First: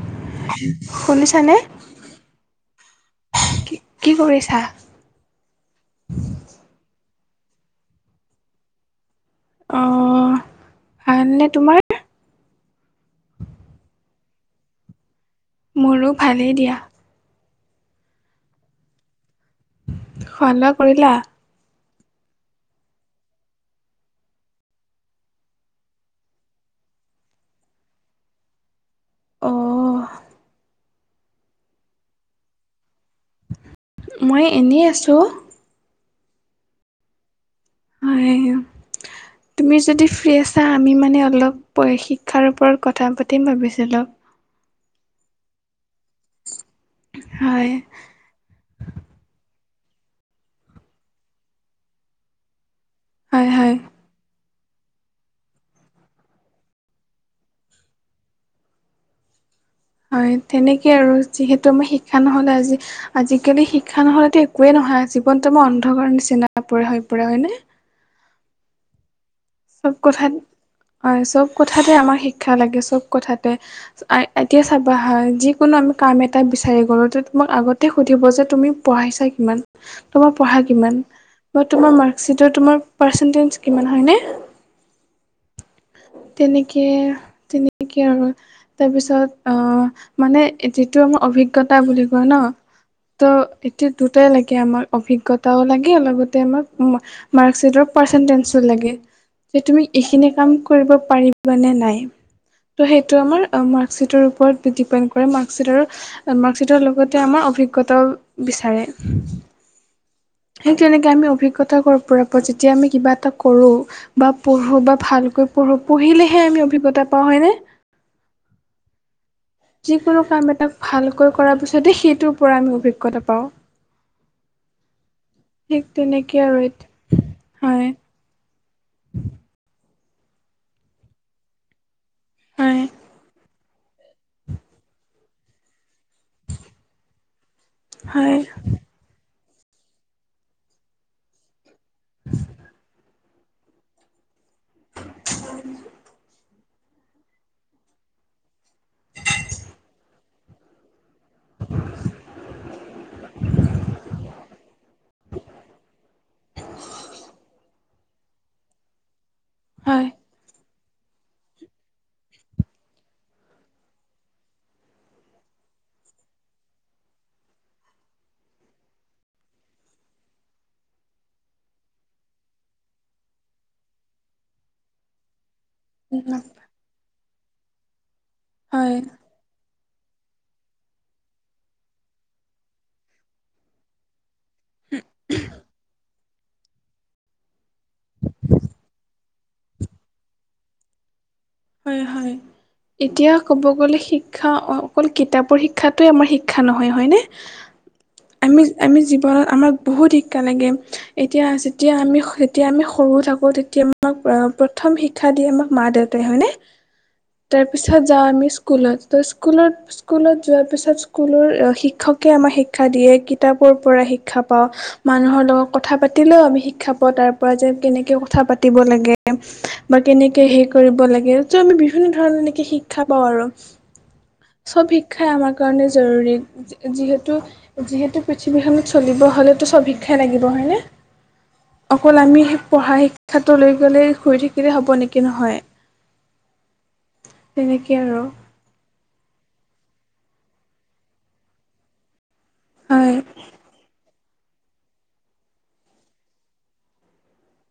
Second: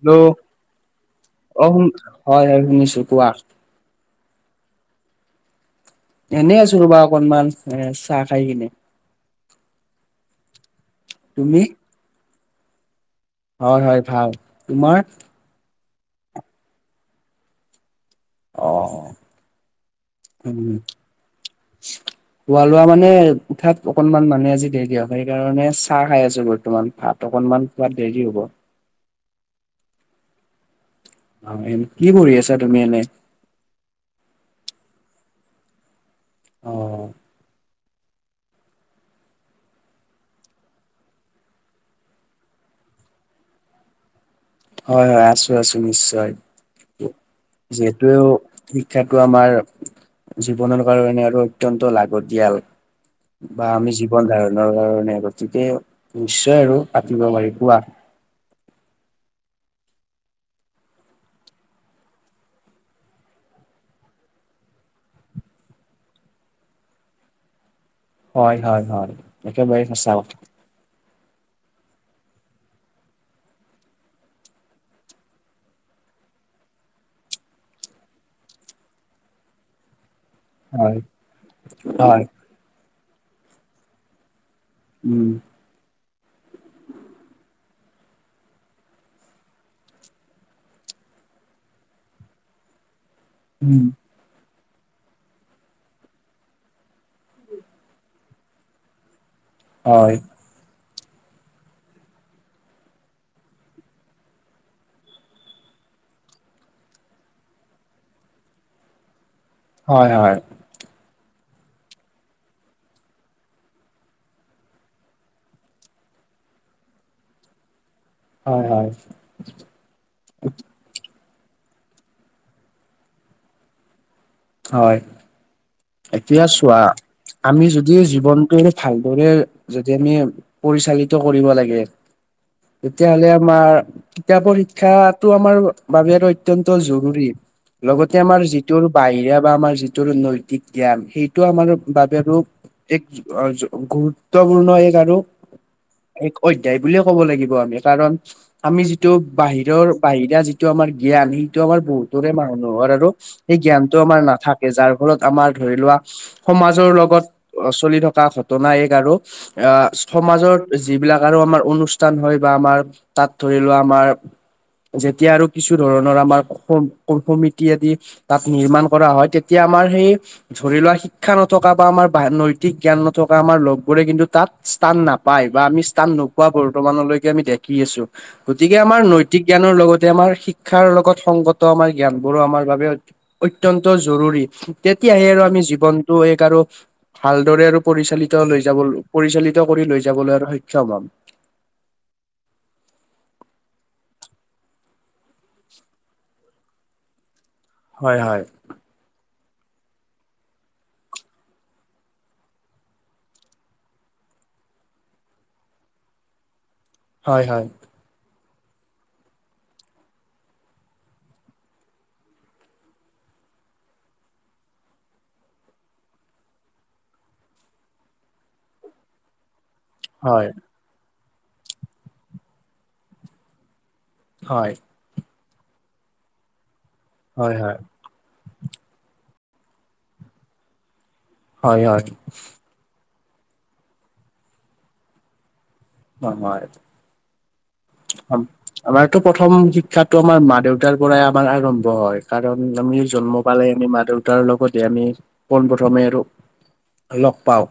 Hello শুনিছানে অ হুন হয় হয় শুনিছো কোৱা কি কি কৰিছা এনেই আছো ৰবা অকনমান এ চাহ খাই কিনে অহ ভালনে তুমি তোমাৰ হয় হয় ভাল তোমাৰ মোৰো ভালেই দিয়া অ খোৱা লোৱা উম [unintelligible] খোৱা লোৱা মানে উঠাত অকনমান মানে আজি দেৰি দিয়ক, সেইকাৰণে চাহ খাই আছো বৰ্তমান ভাত অকনমান খোৱাত দেৰি হ'ব। অঁ অঁ, এ কি কৰি আছা তুমি এনেই? মই এনেই আছোঁ। অঁ হয়, তুমি যদি ফ্ৰী আছা আমি মানে অলপ। শিক্ষাৰ ওপৰত কথা পাতিম ভাবিছিলোঁ। হয় হয় আছো আছো নিশ্চয়, হয় যিহেতুে শিক্ষাটো আমাৰ জীৱনৰ কাৰণে আৰু অত্যন্ত লাগতিয়াল। হয় বা হয় আমি জীৱন ধাৰণৰ কাৰনে গতিকে নিশ্চয় আৰু পাতিব পাৰি কোৱা। হয় তেনেকেই আৰু যিহেতু আমি শিক্ষা নহ'লে আজি আজিকালি শিক্ষা নহলেতো একোৱেই নহয়, জীৱনটো তোমাৰ অন্ধকাৰ নিছিনা হৈ পৰে হয় নে। হয় হয় হয়। একেবাৰে চব সঁচা কথাত কথা। হয় চব কথাতে আমাৰ শিক্ষা লাগে চব কথাতে। এতিয়া চাবা হা যিকোনো আমি কাম এটা বিচাৰি গলো, তোমাক আগতে সুধিব যে তুমি পঢ়াই চা কিমান? তোমাৰ পঢ়া হয়, কিমান? মই তোমাৰ হয়, মাৰ্কশ্বিটৰ তোমাৰ পাৰ্চেণ্টেজ কিমান হয়নে। উম। তেনেকে তেনেকে আৰু তাৰপিছত অঁ মানে যিটো আমাৰ অভিজ্ঞতা বুলি কৈ ন। ত' উম, এতিয়া দুটাই লাগে, আমাক অভিজ্ঞতাও লাগে লগতে আমাক মাৰ্কশ্বিটৰ পাৰ্চন্দিছও লাগে, এ তুমি হয়, এইখিনি কাম কৰিব পাৰিবা নে নাই? ত' সেইটো আমাৰ মাৰ্কশ্বিটৰ ওপৰত ডিপেণ্ড কৰে মাৰ্কশ্বিটৰ মাৰ্কশ্বিটৰ লগতে আমাৰ অভিজ্ঞতাও বিচাৰে। হয় হয়। ঠিক তেনেকৈ আমি অভিজ্ঞতা পৰা পৰা যেতিয়া আমি কিবা এটা কৰোঁ। বা পঢ়ো বা ভালকৈ পঢ়ো পঢ়িলেহে আমি অভিজ্ঞতা পাওঁ হয়নে। হয় হয়। যিকোনো কাম এটাক ভালকৈ কৰাৰ পিছতে সেইটোৰ পৰা আমি অভিজ্ঞতা পাওঁ। হয়, ঠিক তেনেকৈ এতিয়া আৰু চোৱা আমি হয় যদি জীৱনটো ভালদৰে যদি আমি পৰিচালিত কৰিব লাগে। হয় তেতিয়াহ'লে আমাৰ কিতাপৰ শিক্ষাটো আমাৰ বাবে আৰু অত্যন্ত জৰুৰী। লগতে হয় আমাৰ যিটো আৰু বাহিৰ কেতিয়াবা আমাৰ যিটো নৈতিক জ্ঞান সেইটো আমাৰ বাবে ৰপ এক গুৰুত্বপূৰ্ণ এক আৰু, এক অধ্যায় বুলিয়ে ক'ব লাগিব আমি, কাৰণ আমি যিটো বাহিৰৰ বাহিৰা যি টো আমাৰ জ্ঞান সেইটো আমাৰ বহুতৰে মানুহৰ আৰু সেই জ্ঞান তোমাৰ নাথাকে, যাৰ ফলত আমাৰ ধৰি লোৱা সমাজৰ লগত চলি থকা ঘটনা এক আৰু আঁহ হয় সমাজৰ যিবিলাক আৰু আমাৰ অনুষ্ঠান হয় বা আমাৰ তাত ধৰি লোৱা আমাৰ যেতিয়া আৰু কিছু ধৰণৰ আমাৰ সমিতি আদি তাত নিৰ্মাণ কৰা হয়, তেতিয়া আমাৰ সেই ধৰি লোৱা শিক্ষা নথকা বা আমাৰ নৈতিক জ্ঞান নথকা আমাৰ লগবোৰে কিন্তু তাত, স্থান নাপায় বা আমি স্থান নোপোৱা বৰ্তমানলৈকে আমি দেখি আছো গতিকে হয় আমাৰ নৈ নৈতিক জ্ঞানৰ লগতে আমাৰ শিক্ষাৰ লগত সংগত আমাৰ জ্ঞানবোৰো আমাৰ বাবে, অত্যন্ত জৰুৰী তেতিয়াহে আৰু আমি জীৱনটো এক আৰু ভালদৰে আৰু পৰিচালিত লৈ যাব পৰিচালিত কৰি লৈ যাবলৈ আৰু সক্ষম হ'ম। হয় হয়। এতিয়া ক'ব গ'লে শিক্ষা অকল কিতাপৰ শিক্ষাটোৱে আমাৰ শিক্ষা নহয় হয়নে। [inaudible] হয় হয়। আমি আমি জীৱনত আমাক বহুত শিক্ষা লাগে এতিয়া যেতিয়া আমি যেতিয়া আমি সৰু থাকোঁ তেতিয়া। আমাক প্ৰথম শিক্ষা দিয়ে আমাক মা দেউতাই হয়নে হয় হয় তাৰপিছত। পিছত যাওঁ আমি স্কুলত তো স্কুলত, স্কুলত যোৱাৰ পিছত স্কুলৰ শিক্ষকে আমাক শিক্ষা দিয়ে কিতাপৰ পৰা শিক্ষা পাওঁ। মানুহৰ লগত কথা পাতিলেও আমি শিক্ষা পোৱা তাৰ পৰা যে কেনেকে কথা পাতিব লাগে। বা কেনেকে হয় হেই কৰিব লাগে ত আমি বিভিন্ন ধৰণৰ এনেকে শিক্ষা পাও আৰু হয় চব শিক্ষাই আমাৰ কাৰণে জৰুৰী যিহেতু হয় হয় যিহেতু, পৃথিৱীখনত চলিব হ'লেতো চব শিক্ষাই লাগিব হয়নে হয় হয় অকল আমি। পঢ়া শিক্ষাটো লৈ গলে শুই থাকিলে হ'ব নেকি নহয়। হয় হয়। তেনেকে আৰু আমাৰতো প্ৰথম শিক্ষাতটো আমাৰ মা দেউতাৰ পৰাই আমাৰ আৰম্ভ হয়। কাৰণ আমি হয় জন্ম পালে আমি মা দুৰ্গা তাৰ লগতে আমি পোন প্ৰথমে আৰু লগ পাওঁ,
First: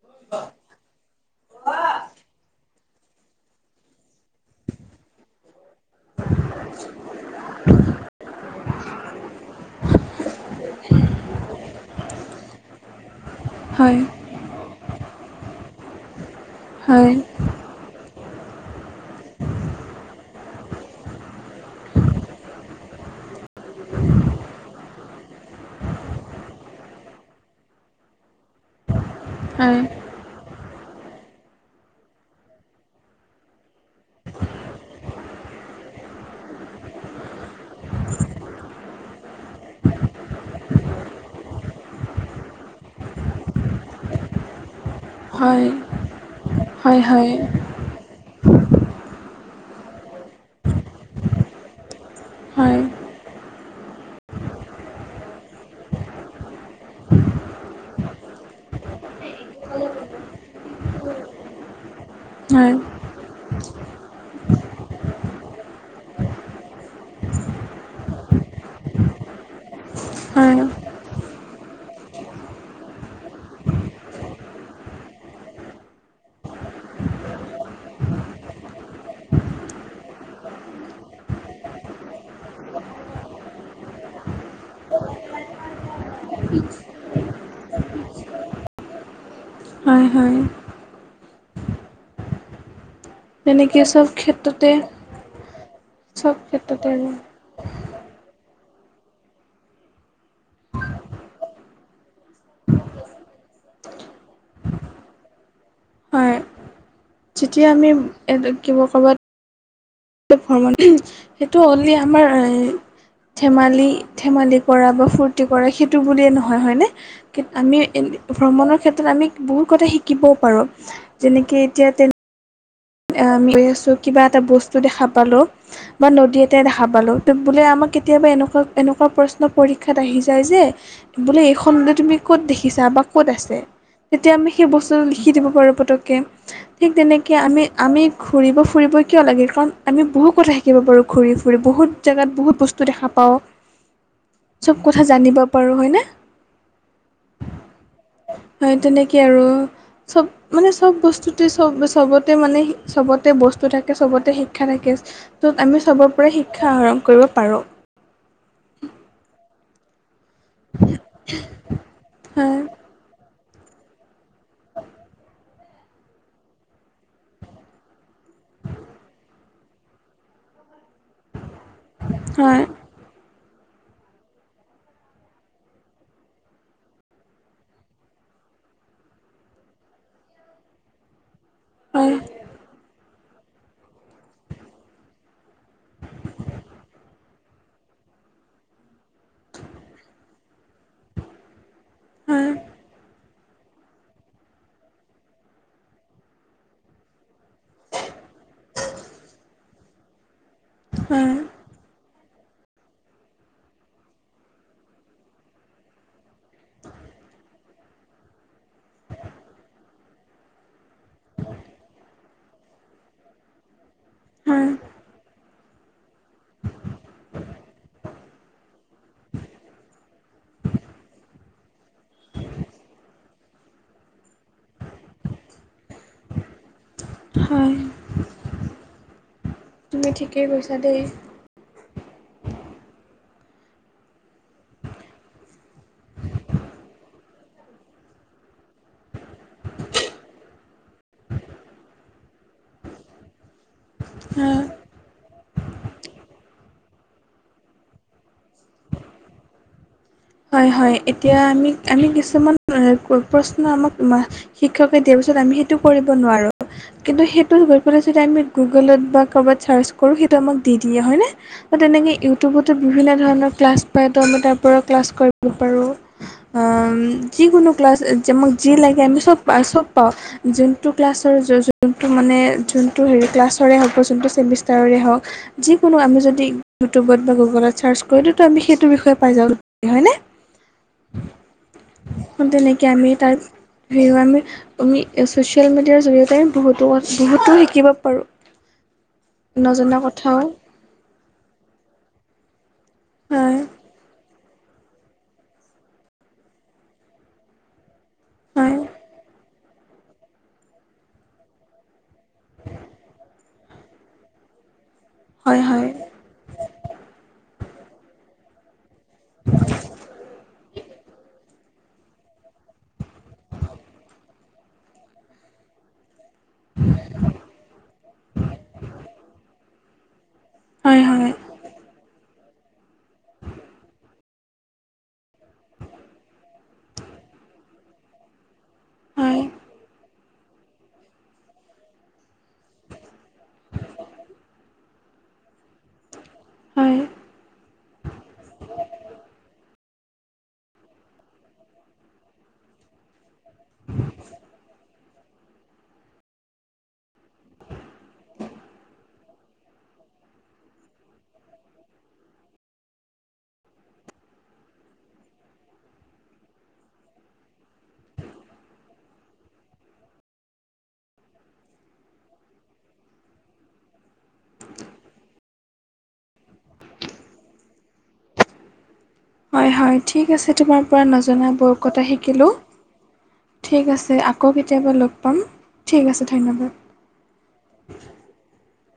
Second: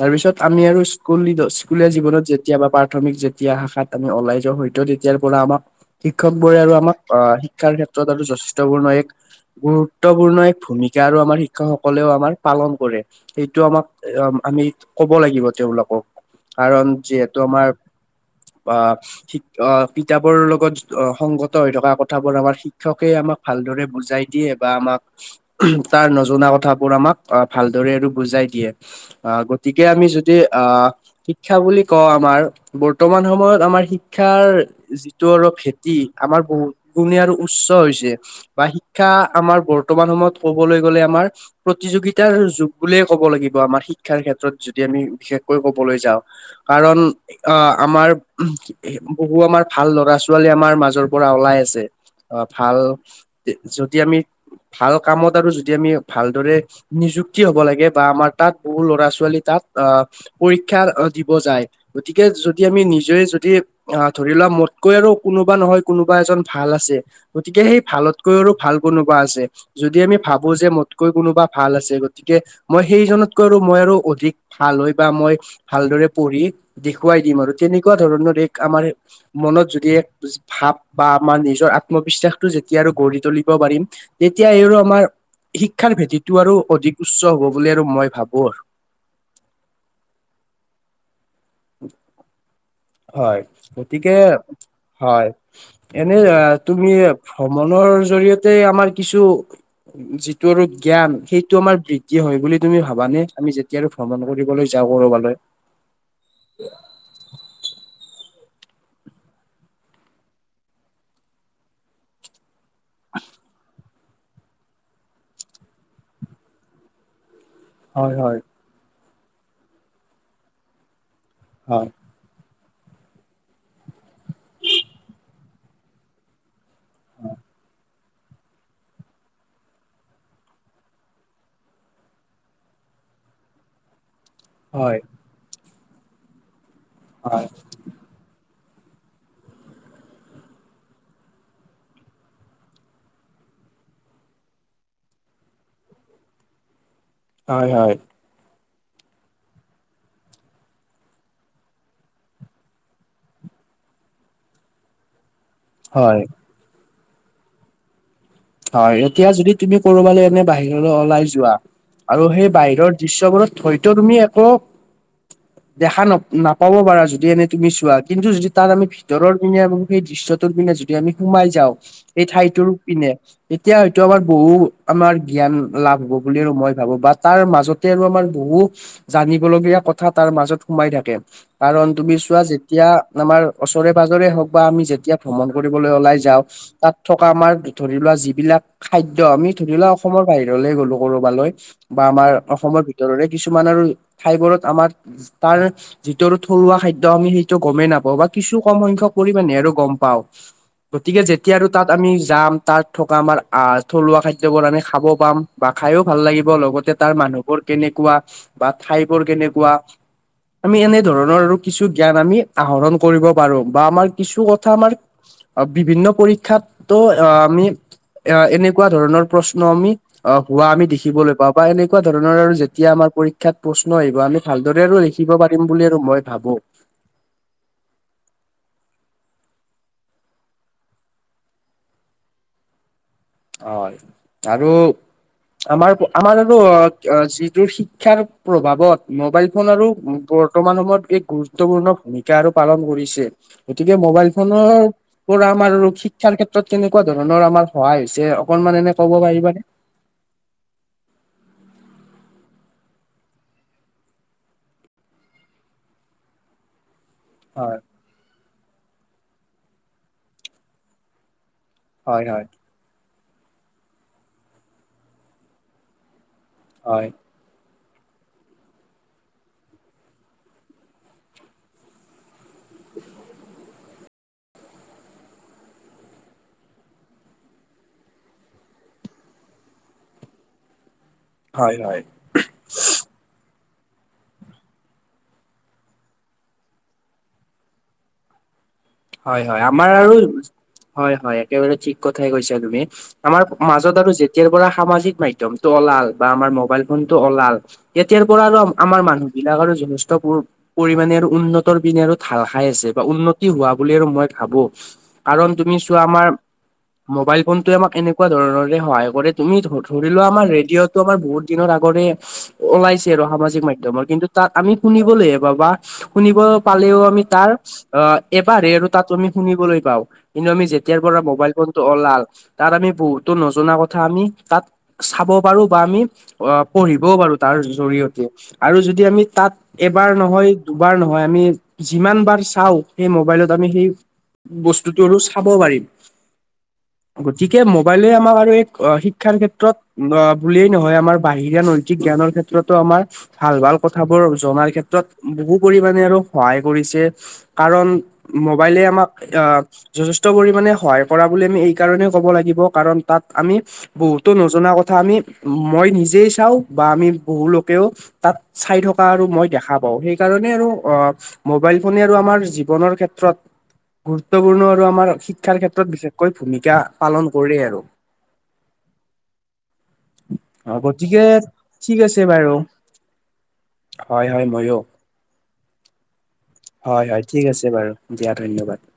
তাৰ পিছত আমি আৰু স্কুল স্কুলীয়া জীৱনত যেতিয়া বা প্ৰাথমিক যেতিয়া শাখাত আমি ওলাইছো, হয়তো তেতিয়াৰ পৰা আমাক শিক্ষক বোৰে আৰু আমাক আহ শিক্ষাৰ ক্ষেত্ৰত আৰু যথেষ্ট পূৰ্ণ এক, গুৰুত্বপূৰ্ণ এক ভূমিকা আৰু আমাৰ শিক্ষকসকলেও আমাৰ পালন কৰে। সেইটো আমাক হয় আমি কব লাগিব তেওঁলোকক। কাৰণ হয় যিহেতু আমাৰ অ অ কিতাপৰ লগত সংগত হৈ থকা কথাবোৰ আমাৰ শিক্ষকে আমাক, ভালদৰে বুজাই দিয়ে বা আমাক। তাৰ নজনা কথাবোৰ আমাক ভালদৰে আৰু বুজাই দিয়ে আহ হয় গতিকে আমি যদি। য অ শিক্ষা বুলি কওঁ আমাৰ বৰ্তমান সময়ত আমাৰ শিকা, শিক্ষাৰ যিটো আৰু ভেতি আমাৰ বহুত গুণে আৰু উচ্চ হৈছে। বা শিক্ষা আমাৰ বৰ্তমান সময়ত কবলৈ গ'লে আমাৰ। প্ৰতিযোগিতাৰ যুগ বুলিয়ে ক'ব লাগিব আমাৰ শিক্ষাৰ ক্ষেত্ৰত যদি আমি। বিশেষকৈ হয় হয় কবলৈ যাওঁ কাৰণ হয় হয় আহ আমাৰ। বহু আমাৰ ভাল লৰা ছোৱালী আমাৰ মাজৰ পৰা ওলাই আছে অ ভাল, যদি আমি ভাল কামত আৰু যদি আমি ভালদৰে। নিযুক্তি হ'ব লাগে বা আমাৰ তাত বহু ল'ৰা ছোৱালী তাত আহ পৰীক্ষা দিব যায় গতিকে যদি হয় আমি নিজে যদি। অ ধৰি লোৱা মোতকৈ আৰু কোনোবা নহয় কোনোবা এজন ভাল আছে। গতিকে সেই ভালতকৈ আৰু ভাল কোনোবা আছে। যদি আমি ভাবো হয় যে মোতকৈ কোনোবা ভাল আছে গতিকে। মই সেইজনতকৈ আৰু মই আৰু অধিক ভাল হয় বা মই, ভালদৰে পঢ়ি দেখুৱাই দিম আৰু তেনেকুৱা ধৰণৰ এক আমাৰ। মনত যদি যি ভাৱ বা আমাৰ নিজৰ আত্মবিশ্বাসটো যেতিয়া আৰু গঢ়ি তুলিব পাৰিম তেতিয়া এই আৰু আমাৰ শিক্ষাৰ ভেটিটো আৰু অধিক উচ্চ হ'ব বুলি আৰু মই ভাবো। হয় হয়। [inaudible] হয় তেনেকে চব গতিকে ক্ষেত্ৰতে হয় এনে চব আ ক্ষেত্ৰতে তুমি আৰু ভ্ৰমণৰ জৰিয়তে আমাৰ কিছু যিটো আৰু জ্ঞান সেইটো আমাৰ বৃদ্ধি হয় বুলি তুমি ভাবানে? আমি যেতিয়া আৰু ভ্ৰমণ কৰিবলৈ যাওঁ কৰবালৈ? হয় যেতিয়া আমি এব এ কিব ক'ৰবাত তে ভ্ৰমন উহুম সেইটো অনলি আমাৰ এ ধেমালি ধেমালি কৰা বা ফূৰ্তি কৰা সেইটো বুলিয়েই নহয় হয়নে? কেত আমি হয় এ হয় ভ্ৰমণৰ ক্ষেত্ৰত আমি বহুত কথা শিকিবও পাৰোঁ, যেনেকে হয় এতিয়া তে আম লে আছোঁ কিবা এটা বস্তু দেখা পালো বা নদী এতে দেখা পালোঁ, ত বোলে আমাক কেতিয়াবা এনেকুৱা এনেকুৱা প্ৰশ্ন পৰীক্ষাত আহি যায় যে বোলে এইখনতে তুমি ক'ত দেখিছা বা ক'ত আছে? তেতিয়া আমি সেই হয় বস্তুটো লিখি দিব পাৰোঁ পটককে ঠিক তেনেকে হয় আমি আমি ঘূৰিব - ফুৰিব কিয় লাগে কাৰণ আমি বহু কথা শিকিব পাৰোঁ ঘূৰি - ফুৰি বহুত জেগাত বহুত বস্তু দেখা পাওঁ। চব কথা জানিব পাৰোঁ হয়নে? হয় হয়। হয় তেনেকে আৰু চব মানে চব বস্তুতে চব চবতে মানে সি চবতে বস্তু থাকে, চবতে শিক্ষা থাকে ত'ত আমি হয় চবৰ পৰাই শিক্ষা আহৰন কৰিব পাৰোঁ। হয় এতিয়া যদি তুমি কৰবালৈ এনে বাহিৰলৈ ওলাই যোৱা আৰু সেই হয় বাহিৰৰ দৃশ্যবোৰত ধয়তো তুমি আকৌ [inaudible] দেখা ন নাপাব পাৰা যদি এনেই তুমি চোৱা কিন্তু যদি তাত আমি ভিতৰৰ পিনে আপুনি সেই দৃশ্যটোৰ পিনে যি টি আমি সোমাই যাওঁ, এই হয় ঠাইটোৰ পিনে এতিয়া হয়তো আমাৰ বহু আমাৰ জ্ঞান লাভ হ'ব বুলি আৰু মই ভাবো বা তাৰ মাজত তে আৰু আমাৰ বহু জানিবলগীয়া কথা তাৰ মাজত সোমাই থাকে কাৰণ তুমি হয় চোৱা যে তিয়া আমাৰ ওচৰে - পাজৰে হওক বা আমি যেতিয়া ভ্ৰমণ কৰিবলৈ ওলাই যাওঁ তাত থকা আমাৰ ধৰি লোৱা যি বিলাক খাদ্য আমি ধৰি লোৱা অসমৰ বাহিৰলে গ'লো কৰবালৈ বা আমাৰ হয় অসমৰ ভিতৰৰে কিছুমান আৰু ঠাইবোৰত আমাৰ যি তাৰ যিটো আৰু থলুৱা খাদ্য আমি সেইটো গমেই নাপাওঁ বা কিছু কম সংখ্যক পৰিমাণে আৰু গম পাও। গতিকে হয় যেতিয়া আৰু তাত আমি যাম তাত থকা আমাৰ আহ থলুৱা খাদ্যবোৰ আমি খাব পাম বা খাইও ভাল লাগিব লগতে তাৰ মানুহবোৰ কেনেকুৱা বা ঠাইবোৰ কেনেকুৱা আমি এনে ধৰণৰ আৰু কিছু জ্ঞান আমি আহৰণ কৰিব পাৰো বা আমাৰ কিছু হয় কথা আমাৰ আ বিভিন্ন পৰীক্ষাতো আ আমি এ এনেকুৱা ধৰণৰ প্ৰশ্ন আমি আ হোৱা আমি দেখিবলৈ পাওঁ বা এনেকুৱা ধৰণৰ আৰু যেতিয়া আমাৰ পৰীক্ষাত প্ৰশ্ন আহিব আমি ভালদৰে আৰু লিখিব পাৰিম বুলি আৰু মই ভাবো। হয়, তুমি ঠিকেই কৈছা দেই। হয় আৰু আমাৰ আমাৰ আৰু আ কা যিটো শিক্ষাৰ প্ৰভাৱত মোবাইলফোন আৰু মো বৰ্তমান সময়ত এক গুৰুত্বপূৰ্ণ ভূমিকা আৰু পালন কৰিছে। [unintelligible] গতিকে মোবাইল হয় ফোনৰ পৰা আমাৰ শিক্ষাৰ ক্ষেত্ৰত কেনেকুৱা ধৰণৰ আমাৰ সহায়। [unintelligible] পিছে অকনমান এনেই ক'ব পাৰিবা নে? [unintelligible] হয়-হয়, এতিয়া আমি-আমি কিছুমান প্ৰশ্ন আমাক [unintelligible] শিক্ষকে দিয়াৰ পিছত আমি সেইটো কৰিব নোৱাৰো কিন্তু সেইটো গৈ হয় পেলাই [unintelligible] [unintelligible] গুগলত বা ক'ৰবাত চাৰ্জ কৰো সেইটো আমাক দি হয়নে? [unintelligible] তেনেকে হয় হয় ইউটিউবত বিভিন্ন ধৰণৰ ক্লাছ পায় তো আমি তাৰ পৰা ক্লাছ কৰিব পাৰোঁ হয় [unintelligible] যিকোনো ক্লাছ যে আমাক যি লাগে আমি চব পাওঁ চব পাওঁ [unintelligible] যোনটো ক্লাছৰ যোনটো মানে যোনটো হেৰি ক্লাছৰে হওক বা যোনটো চেমিষ্টাৰৰে হওক [unintelligible] যিকোনো আমি যদি ইউটিউবত বা গুগলত চাৰ্চ কৰিলে দিওঁ ত আমি সেইটো বিষয়ে পাই যাওঁ। [unintelligible] হয়নে? [unintelligible] হয়-হয়। [unintelligible] [unintelligible] তেনেকে নেকি আমি তাত সেইকাৰণে আমি ছ'চিয়েল মিডিয়াৰ জৰিয়তে বহুতো-বহুতো শিকিব পাৰোঁ। [unintelligible] [unintelligible] হয়-হয়, আমাৰ নজনা আৰু কথাও [unintelligible] হয়-হয়, একেবাৰে ঠিক কথাই কৈছা তুমি আমাৰ হয় মাজত আৰু [unintelligible] যেতিয়াৰ পৰা সামাজিক মাধ্যমটো ওলাল বা আমাৰ মোবাইল ফোনটো ওলাল [unintelligible] তেতিয়াৰ পৰা আৰু হয় আমাৰ মানুহবিলাক আৰু [inaudible] [unintelligible] পৰিমানে আৰু উন্নতৰ পিনে আৰু ঢাল খাই আছে বা উন্নতি হোৱা বুলি আৰু মই ভাবো কাৰণ হয় তুমি হয় চোৱা আমাৰ [unintelligible] মোবাইল ফোনতোৱে আমাক এনেকুৱা ধৰণৰে সহায় কৰে। তুমি ধৰি লোৱা আমাৰ ৰেডিঅ'টো আমাৰ বহুত [unintelligible] দিনৰ আগৰে ওলাইছে আৰু সামাজিক মাধ্যমৰ কিন্তু তাত আমি শুনিবলৈহে পাবা। [unintelligible] শুনিব পালেও আমি তাৰ [unintelligible] বাঢ়ে আৰু তাতো আমি শুনিবলৈ পাওঁ কিন্তু আমি যেতিয়াৰ হয় পৰা হয় মোবাইল ফোন [inaudible] ওলাল তাত আমি বহুতো নজনা কথা আমি তাত [unintelligible] চাব পাৰো বা আমি অ পঢ়িবও পাৰো তাৰ জৰিয়তে। [unintelligible] আৰু যদি আমি হয় তাত এবাৰ নহয়, দুবাৰ নহয় আমি যিমান বাৰ চাওঁ সেই [inaudible] মোবাইলত আমি সেই বস্তুটো আৰু চাব পাৰিম। [unintelligible] হয় গতিকে মোবাইলে আমাৰ আৰু এই শিক্ষাৰ ক্ষেত্ৰত [inaudible] ক্ষেত্ৰত অ বুলিয়েই নহয় আমাৰ বাহিৰা নৈতিক জ্ঞানৰ ক্ষেত্ৰতো আমাৰ [unintelligible] ভাল-ভাল কথাবোৰ জনাৰ ক্ষেত্ৰত বহু পৰিমানে আৰু সহায় কৰিছে। [inaudible] কাৰণ মোবাইলে আমাক আহ [unintelligible] যথেষ্ট পৰিমানে সহায় কৰা বুলি আমি এই কাৰণেই কব লাগিব কাৰণ তাত আমি [unintelligible] বহুতো নজনা কথা আমি মই নিজেই চাওঁ বা আমি বহু লোকেও [unintelligible] তাত চাই থকা আৰু মই দেখা পাওঁ সেইকাৰণে আৰু অঁ [unintelligible] মোবাইল ফোনে আৰু আমাৰ জীৱনৰ ক্ষেত্ৰত [unintelligible] গুৰুত্বপূৰ্ণ আৰু আমাৰ শিক্ষাৰ ক্ষেত্ৰত বিশেষকৈ ভূমিকা পালন কৰেই আৰু। [unintelligible] হয়-হয়, ঠিক আছে অ' তোমাৰ পৰা গতিকে নজনা বহুত ঠিক কথা আছে শিকিলোঁ। বাৰু [unintelligible] ঠিক আছে, হয় হয় আকৌ ময়ো কেতিয়াবা লগ পাম। ঠিক আছে, ধন্যবাদ। [unintelligible] হয়-হয়, ঠিক আছে বাৰু দিয়া ধন্যবাদ। [unintelligible]